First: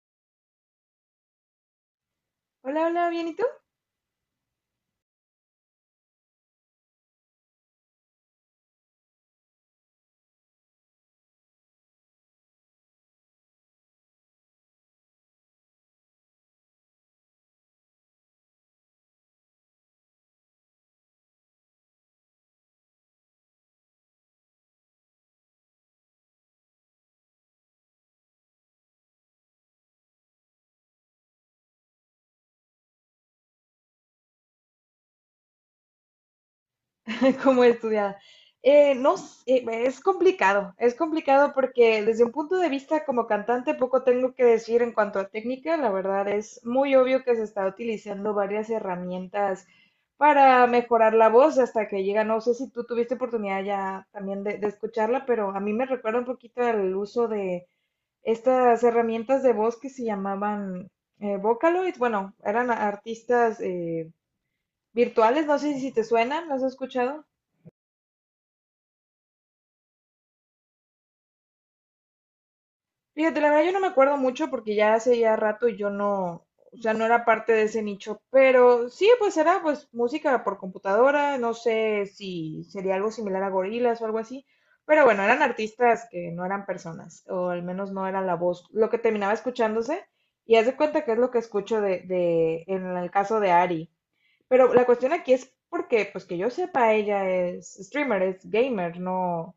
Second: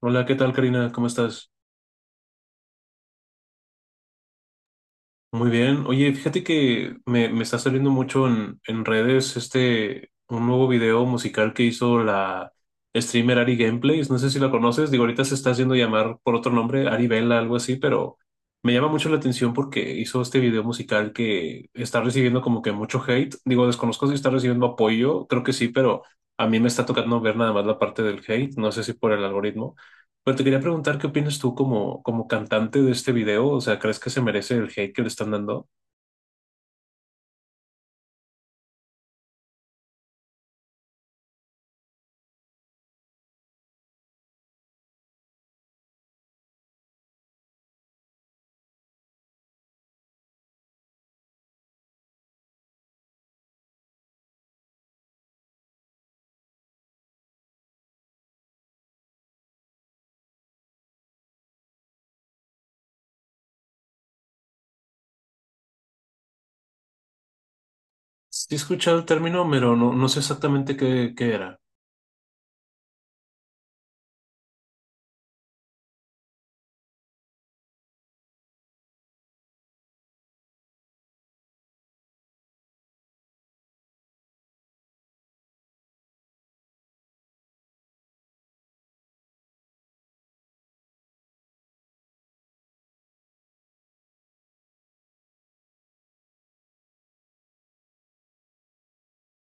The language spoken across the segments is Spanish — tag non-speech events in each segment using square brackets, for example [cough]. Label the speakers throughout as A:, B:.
A: Hola, ¿qué tal, Karina? ¿Cómo estás?
B: Hola, hola, bien, ¿y tú?
A: Muy bien. Oye, fíjate que me está saliendo mucho en redes este un nuevo video musical que hizo la streamer Ari Gameplays. No sé si la conoces. Digo, ahorita se está haciendo llamar por otro nombre, Ari Vela, algo así, pero me llama mucho la atención porque hizo este video musical que está recibiendo como que mucho hate. Digo, desconozco si está recibiendo apoyo, creo que sí, pero a mí me está tocando ver nada más la parte del hate. No sé si por el algoritmo. Pero te quería preguntar qué opinas tú como, como cantante de este video. O sea, ¿crees que se merece el hate que le están dando?
B: [laughs] ¿Cómo estudiada? No, s- Es complicado, es complicado porque desde un punto de vista como cantante poco tengo que decir en cuanto a técnica. La verdad es muy obvio que se está utilizando varias herramientas para mejorar la voz hasta que llega. No sé si tú tuviste oportunidad ya también de escucharla, pero a mí me recuerda un poquito el uso de estas herramientas de voz que se llamaban Vocaloid. Bueno, eran artistas virtuales, no sé si te suenan, ¿las has escuchado?
A: Sí he escuchado el término, pero no, no sé exactamente qué, qué era.
B: Fíjate, la verdad yo no me acuerdo mucho porque ya hace ya rato y yo no, o sea, no era parte de ese nicho, pero sí, pues era pues música por computadora. No sé si sería algo similar a gorilas o algo así, pero bueno, eran artistas que no eran personas, o al menos no era la voz lo que terminaba escuchándose, y haz de cuenta que es lo que escucho en el caso de Ari. Pero la cuestión aquí es porque, pues que yo sepa, ella es streamer, es gamer, no,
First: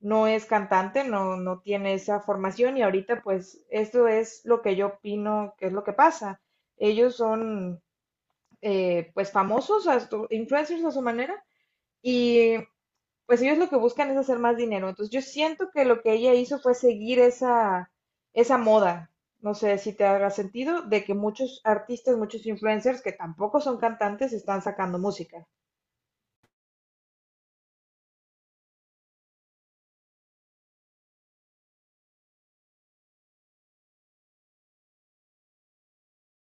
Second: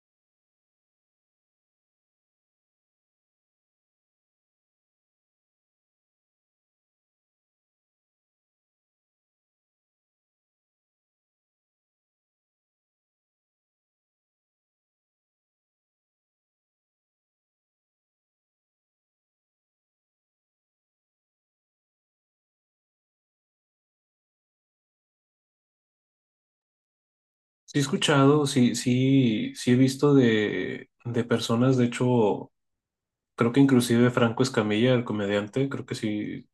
B: no es cantante, no, no tiene esa formación, y ahorita pues esto es lo que yo opino que es lo que pasa. Ellos son pues famosos, a influencers a su manera, y pues ellos lo que buscan es hacer más dinero. Entonces yo siento que lo que ella hizo fue seguir esa moda. No sé si te haga sentido de que muchos artistas, muchos influencers que tampoco son cantantes están sacando música.
A: Sí he escuchado, sí, sí, sí he visto de personas, de hecho. Creo que inclusive Franco Escamilla, el comediante, creo que sí,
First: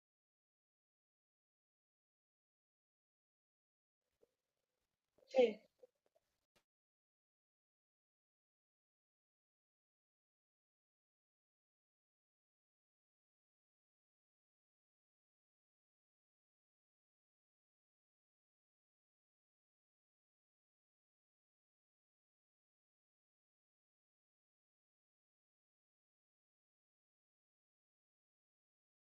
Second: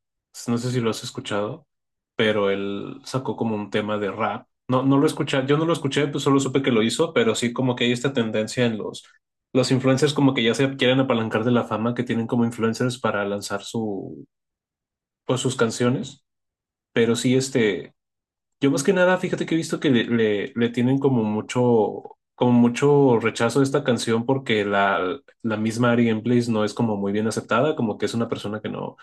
A: no sé si lo has escuchado, pero él sacó como un tema de rap. No, no lo escuché, yo
B: Sí.
A: no lo escuché, pues solo supe que lo hizo, pero sí como que hay esta tendencia en los influencers como que ya se quieren apalancar de la fama que tienen como influencers para lanzar su, pues sus canciones, pero sí este... Yo más que nada, fíjate que he visto que le tienen como mucho rechazo a esta canción porque la misma Ari Gameplays no es como muy bien aceptada, como que es una persona que no,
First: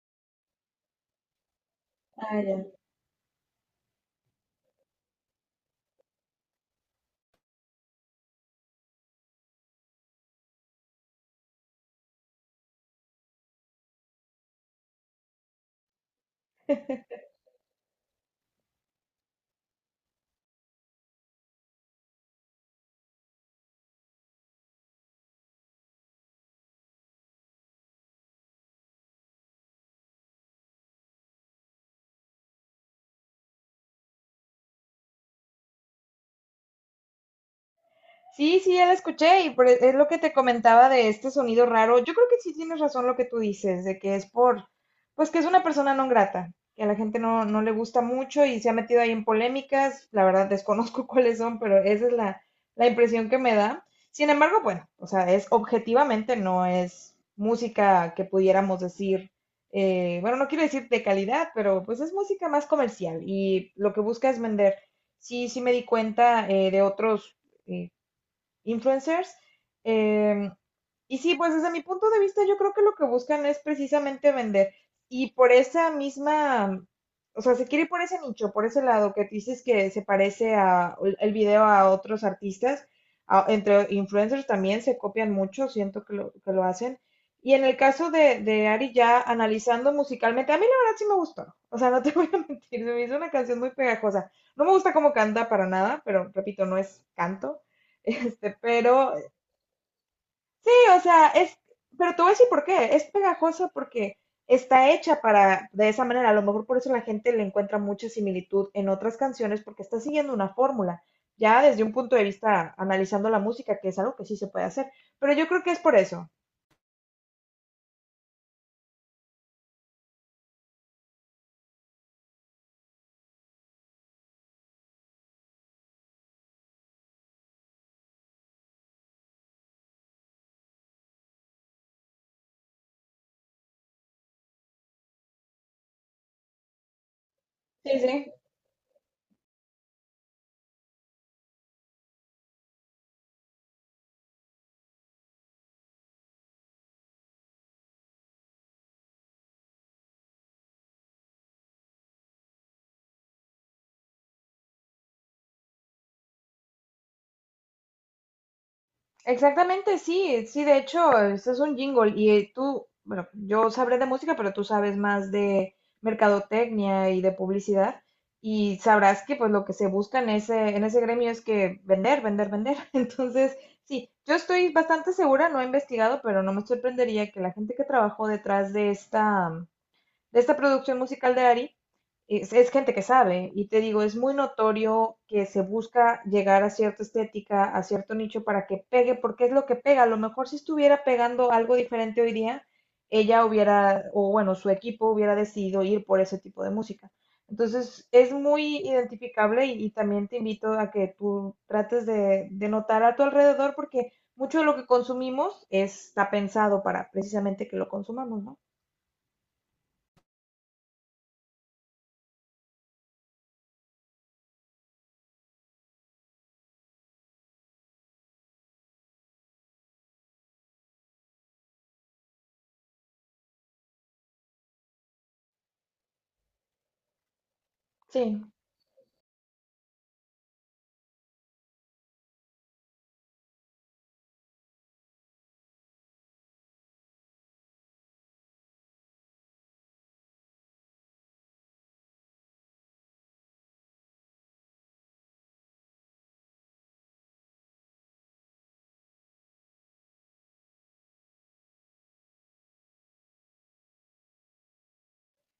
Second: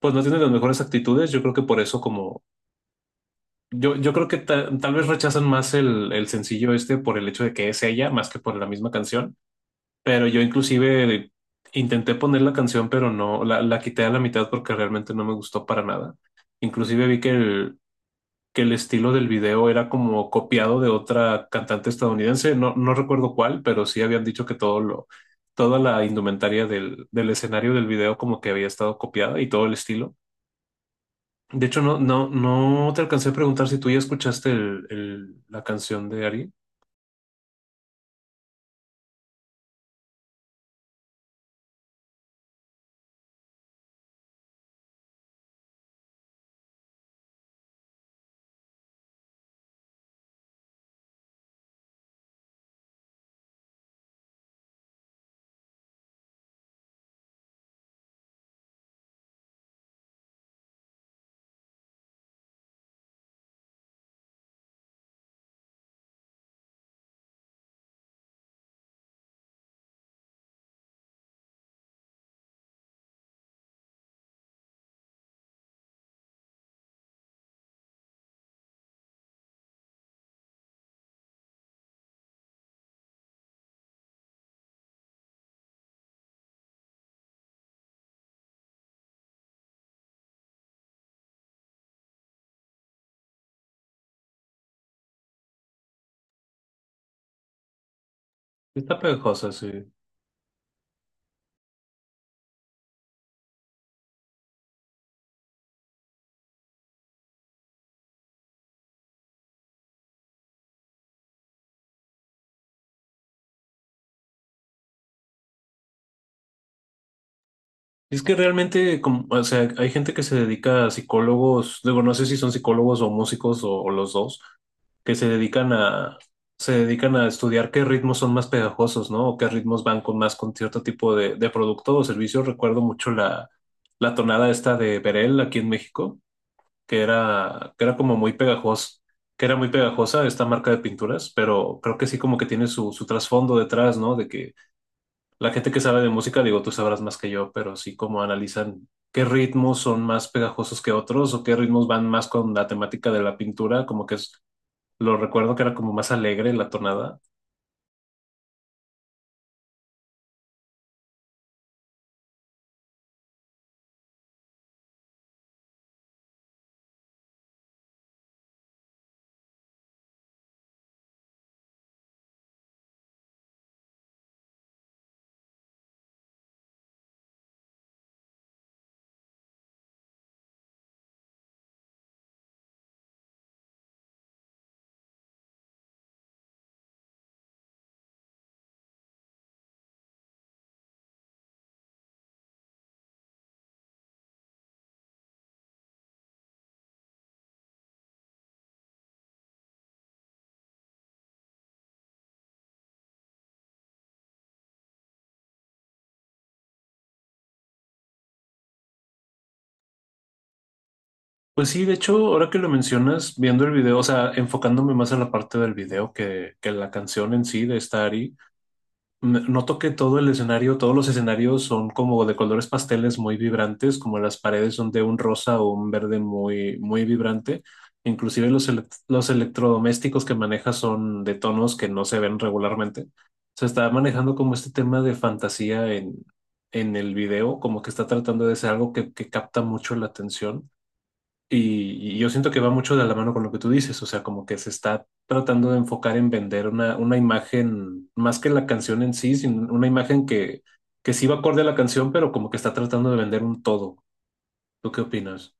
A: pues no tiene las mejores actitudes. Yo creo que por eso
B: Ah,
A: como,
B: ya.
A: yo creo que tal vez rechazan más el sencillo este por el hecho de que es ella, más que por la misma canción. Pero yo inclusive intenté poner la canción, pero no, la quité a la mitad porque realmente no me gustó para nada. Inclusive vi que el estilo del video era como copiado de otra cantante estadounidense, no, no recuerdo cuál, pero sí habían dicho que todo lo, toda la indumentaria del, del escenario del video como que había estado copiada y todo el estilo. De hecho, no, no, no te alcancé a preguntar si tú ya escuchaste la canción de Ari.
B: Sí, sí, ya la escuché y es lo que te comentaba de este sonido raro. Yo creo que sí tienes razón lo que tú dices, de que es por, pues que es una persona no grata, que a la gente no, no le gusta mucho y se ha metido ahí en polémicas. La verdad desconozco [laughs] cuáles son, pero esa es la impresión que me da. Sin embargo, bueno, o sea, es objetivamente no es música que pudiéramos decir, bueno, no quiero decir de calidad, pero pues es música más comercial y lo que busca es vender. Sí, sí me di cuenta de otros eh, influencers. Eh, y sí, pues desde mi punto de vista yo creo que lo que buscan es precisamente vender. Y por esa misma, o sea, se quiere ir por ese nicho, por ese lado que dices que se parece a el video a otros artistas, entre influencers también se copian mucho, siento que que lo hacen. Y en el caso de Ari, ya analizando musicalmente, a mí la verdad sí me gustó. O sea, no te [laughs] voy a mentir, se me hizo una canción muy pegajosa. No me gusta cómo canta para nada, pero repito, no es canto. [laughs] Este,
A: Está
B: pero sí,
A: pegajosa, sí.
B: o sea, es, pero te voy a decir por qué. Es pegajosa porque está hecha para, de esa manera. A lo mejor por eso la gente le encuentra mucha similitud en otras canciones porque está siguiendo una fórmula, ya desde un punto de vista analizando la música, que es algo que sí se puede hacer, pero yo creo que es por eso.
A: Es que realmente, como- o sea, hay gente que se dedica a psicólogos, digo, no sé si son psicólogos o músicos o los dos, que se dedican a estudiar qué ritmos son más pegajosos, ¿no? O qué ritmos van con más con cierto tipo de producto o servicio. Recuerdo mucho la tonada esta de Berel aquí en México, que era, que
B: Sí,
A: era
B: sí.
A: como muy pegajosa, que era muy pegajosa esta marca de pinturas, pero creo que sí como que tiene su, su trasfondo detrás, ¿no? De que la gente que sabe de música, digo, tú sabrás más que yo, pero sí como analizan qué ritmos son más pegajosos que otros o qué ritmos van más con la temática de la pintura, como que es, lo recuerdo que era como más alegre la tonada.
B: Exactamente, sí, sí, de hecho, este es un jingle y tú, bueno, yo sabré de música, pero tú sabes más de mercadotecnia y de publicidad, y sabrás que pues lo que se busca en en ese gremio es que vender, vender, vender. [laughs] Entonces, sí, yo estoy bastante segura, no he investigado, pero no me sorprendería que la gente que trabajó detrás de de esta producción musical de Ari, es gente que sabe, y te digo, es muy notorio que se busca llegar a cierta estética, a cierto nicho para que pegue, porque es lo que pega. A lo mejor si estuviera pegando algo diferente hoy día, ella hubiera, o bueno, su equipo hubiera decidido ir por ese tipo de música. Entonces, es muy identificable, y también te invito a que tú trates de notar a tu alrededor, porque mucho de lo que consumimos está pensado para precisamente que lo consumamos, ¿no?
A: Pues sí, de hecho, ahora que lo mencionas, viendo el video, o sea, enfocándome más en la parte del video que la canción en sí de esta Ari, Noto que todo el escenario, todos los escenarios son como de colores pasteles muy vibrantes, como las paredes son de un rosa o un verde muy, muy vibrante.
B: Sí.
A: Inclusive los electrodomésticos que maneja son de tonos que no se ven regularmente. Se está manejando como este tema de fantasía en el video, como que está tratando de ser algo que capta mucho la atención. Y yo siento que va mucho de la mano con lo que tú dices, o sea, como que se está tratando de enfocar en vender una imagen, más que la canción en sí, sino una imagen que sí va acorde a la canción, pero como que está tratando de vender un todo. ¿Tú qué opinas?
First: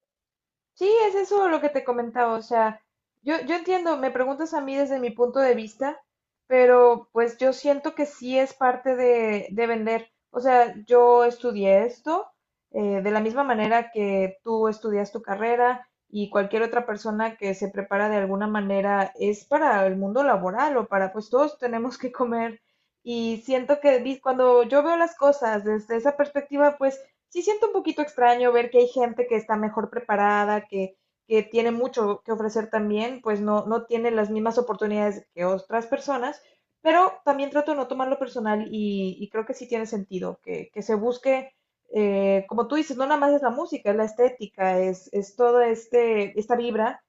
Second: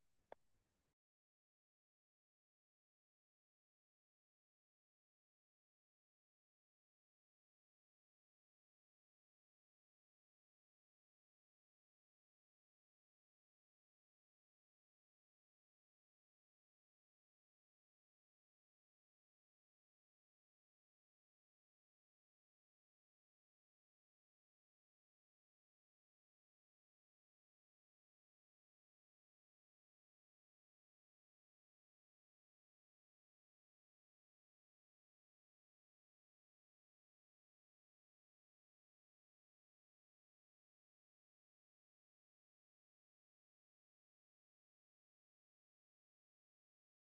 B: Sí, es eso lo que te comentaba, o sea, yo entiendo, me preguntas a mí desde mi punto de vista, pero pues yo siento que sí es parte de vender. O sea, yo estudié esto de la misma manera que tú estudias tu carrera, y cualquier otra persona que se prepara de alguna manera es para el mundo laboral, o para, pues todos tenemos que comer. Y siento que cuando yo veo las cosas desde esa perspectiva, pues sí siento un poquito extraño ver que hay gente que está mejor preparada, que tiene mucho que ofrecer también, pues no, no tiene las mismas oportunidades que otras personas, pero también trato de no tomarlo personal, y creo que sí tiene sentido que se busque, como tú dices, no nada más es la música, es la estética, es toda este, esta vibra,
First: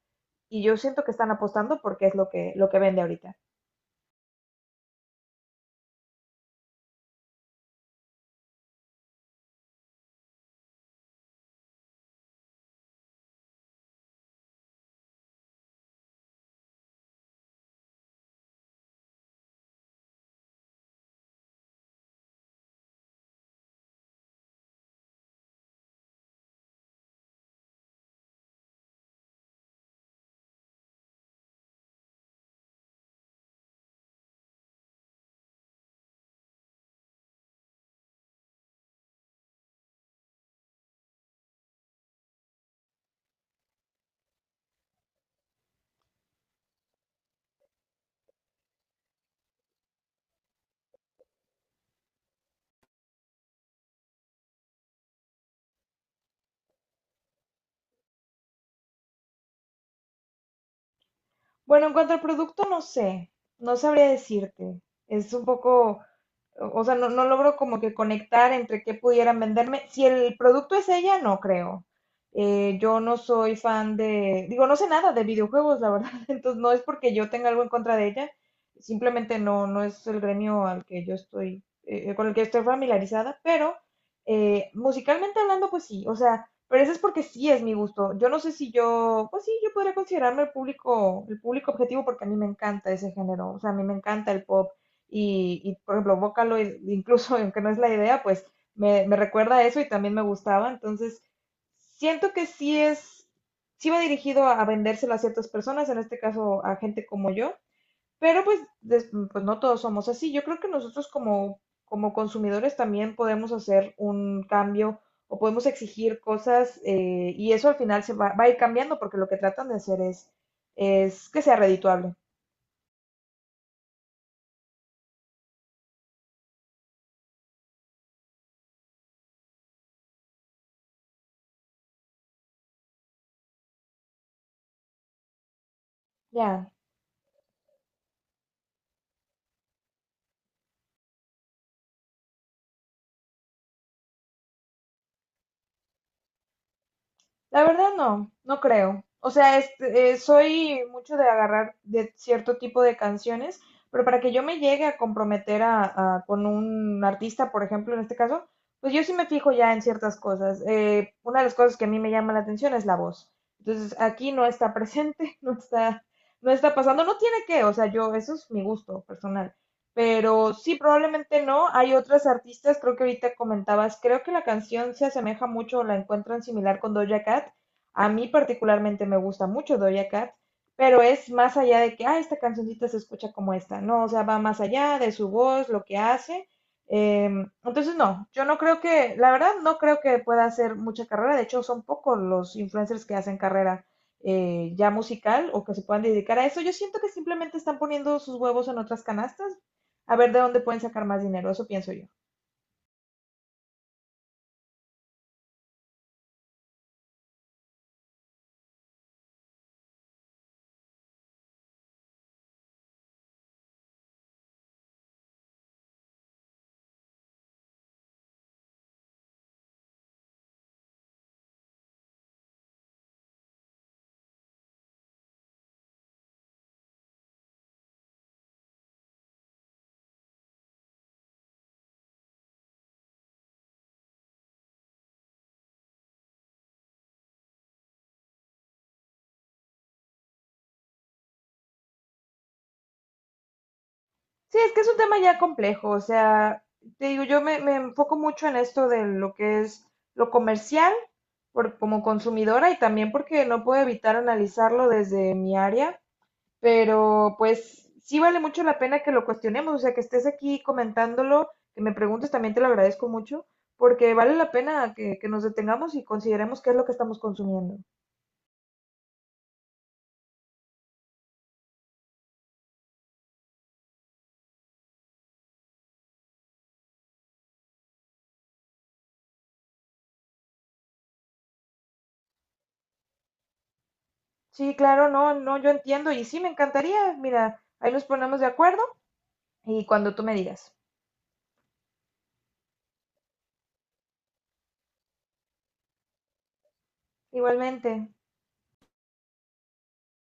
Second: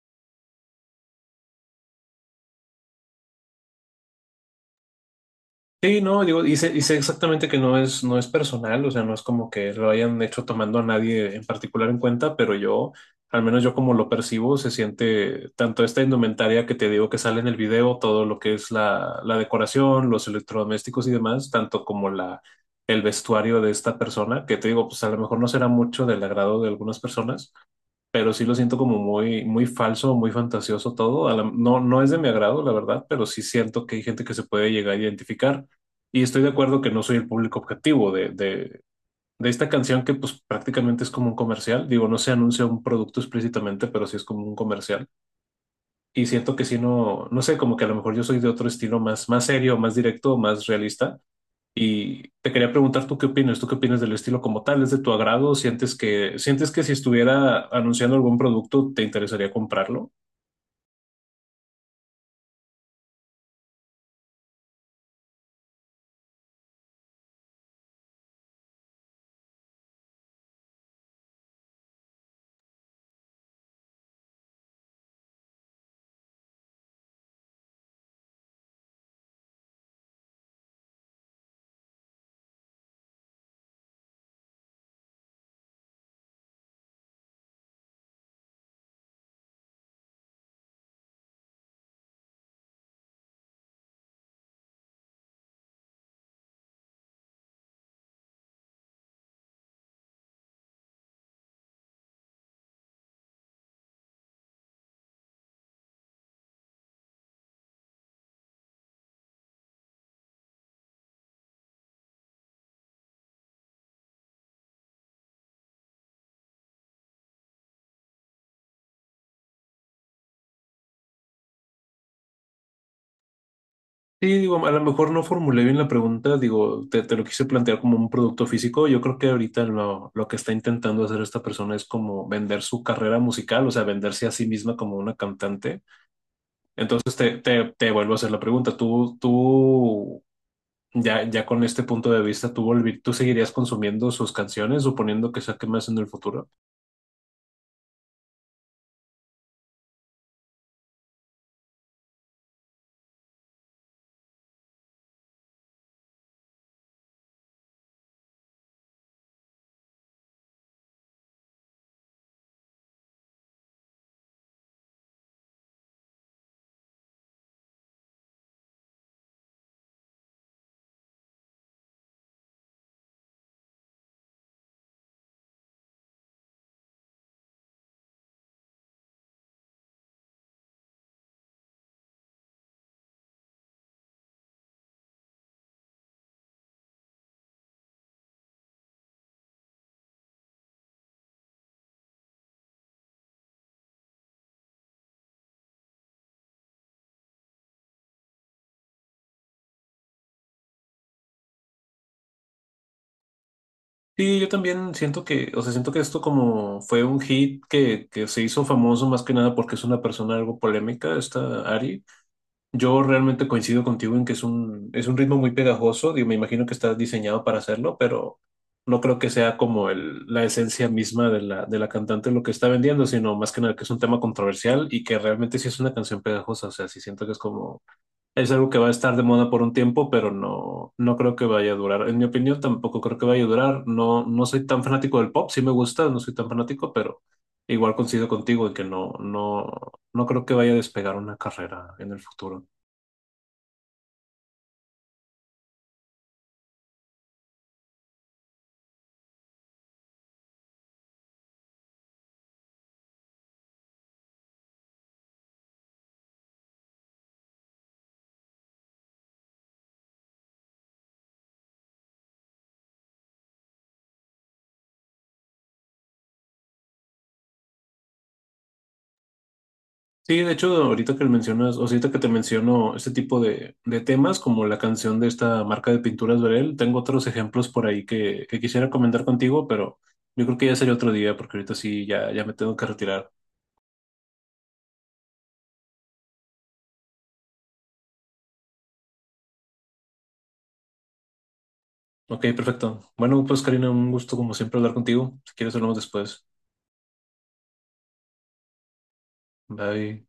B: y yo siento que están apostando porque es lo que vende ahorita.
A: Sí, no, digo, y sé exactamente que no es, no es personal, o sea, no es como que lo hayan hecho tomando a nadie en particular en cuenta, pero yo, al menos yo como lo percibo, se siente tanto esta indumentaria que te digo que sale en el video, todo lo que es la decoración, los electrodomésticos y demás, tanto como la, el vestuario de esta persona, que te digo, pues a lo mejor no será mucho del agrado de algunas personas, pero sí lo siento como muy, muy falso, muy fantasioso todo. A la- no, no es de mi agrado, la verdad, pero sí siento que hay gente que se puede llegar a identificar. Y estoy de acuerdo que no soy el público objetivo de esta canción que pues prácticamente es como un comercial. Digo, no se anuncia un producto explícitamente, pero sí es como un comercial. Y siento que si no, no sé, como que a lo mejor yo soy de otro estilo más, más serio, más directo, más realista. Y te quería preguntar, ¿tú qué opinas? ¿Tú qué opinas del estilo como tal? ¿Es de tu agrado? Sientes que si estuviera anunciando algún producto te interesaría comprarlo?
B: Bueno, en cuanto al producto, no sé, no sabría decirte. Es un poco, o sea, no, no logro como que conectar entre qué pudieran venderme. Si el producto es ella, no creo. Yo no soy fan de, digo, no sé nada de videojuegos, la verdad. [laughs] Entonces, no es porque yo tenga algo en contra de ella, simplemente no, no es el gremio al que yo estoy, con el que estoy familiarizada, pero musicalmente hablando, pues sí, o sea, pero eso es porque sí es mi gusto. Yo no sé si yo, pues sí, yo podría considerarme el público objetivo porque a mí me encanta ese género. O sea, a mí me encanta el pop. Y, por ejemplo, Vocaloid, incluso [laughs] aunque no es la idea, pues me recuerda a eso, y también me gustaba. Entonces, siento que sí es, sí va dirigido a vendérselo a ciertas personas, en este caso a gente como yo. Pero pues, pues no todos somos así. Yo creo que nosotros como, como consumidores también podemos hacer un cambio, o podemos exigir cosas y eso al final va a ir cambiando porque lo que tratan de hacer es que sea redituable.
A: Sí, digo, a lo mejor no formulé bien la pregunta, digo, te lo quise plantear como un producto físico. Yo creo que ahorita lo que está intentando hacer esta persona es como vender su carrera musical, o sea, venderse a sí misma como una cantante.
B: Ya.
A: Entonces te vuelvo a hacer la pregunta, ¿tú ya con este punto de vista, ¿tú, tú seguirías consumiendo sus canciones suponiendo que saque más en el futuro?
B: La verdad no, no creo. O sea, este, soy mucho de agarrar de cierto tipo de canciones, pero para que yo me llegue a comprometer con un artista, por ejemplo, en este caso, pues yo sí me fijo ya en ciertas cosas. Una de las cosas que a mí me llama la atención es la voz. Entonces, aquí no está presente, [laughs] no está, no está pasando, no tiene que, o sea, yo, eso es mi gusto personal. Pero sí, probablemente no. Hay otras artistas, creo que ahorita comentabas, creo que la canción se asemeja mucho o la encuentran similar con Doja Cat. A mí particularmente me gusta mucho Doja Cat, pero es más allá de que, ah, esta cancioncita se escucha como esta. No, o sea, va más allá de su voz, lo que hace. Entonces, no, yo no creo que, la verdad, no creo que pueda hacer mucha carrera. De hecho, son pocos los influencers que hacen carrera, ya musical, o que se puedan dedicar a eso. Yo siento que simplemente están poniendo sus huevos en otras canastas, a ver de dónde pueden sacar más dinero, eso pienso yo.
A: Sí, yo también siento que, o sea, siento que esto como fue un hit que se hizo famoso más que nada porque es una persona algo polémica, esta Ari. Yo realmente coincido contigo en que es un ritmo muy pegajoso, digo, me imagino que está diseñado para hacerlo, pero no creo que sea como el, la esencia misma de la cantante lo que está vendiendo, sino más que nada que es un tema controversial y que realmente sí es una canción pegajosa, o sea, sí siento que es como es algo que va a estar de moda por un tiempo, pero no, no creo que vaya a durar. En mi opinión, tampoco creo que vaya a durar. No, no soy tan fanático del pop, sí me gusta, no soy tan fanático, pero igual coincido contigo en que no, no, no creo que vaya a despegar una carrera en el futuro.
B: Sí, es que es un tema ya complejo, o sea, te digo, yo me enfoco mucho en esto de lo que es lo comercial por, como consumidora, y también porque no puedo evitar analizarlo desde mi área, pero pues sí vale mucho la pena que lo cuestionemos, o sea, que estés aquí comentándolo, que me preguntes, también te lo agradezco mucho, porque vale la pena que nos detengamos y consideremos qué es lo que estamos consumiendo.
A: Sí, de hecho, ahorita que mencionas, o sea, ahorita que te menciono este tipo de temas, como la canción de esta marca de pinturas Verel, tengo otros ejemplos por ahí que quisiera comentar contigo, pero yo creo que ya sería otro día, porque ahorita sí ya, ya me tengo que retirar.
B: Sí, claro, no, no, yo entiendo y sí me encantaría, mira, ahí nos ponemos de acuerdo. Y cuando tú me digas.
A: Ok, perfecto. Bueno, pues Karina, un gusto como siempre hablar contigo. Si quieres, hablamos después.
B: Igualmente.
A: Bye.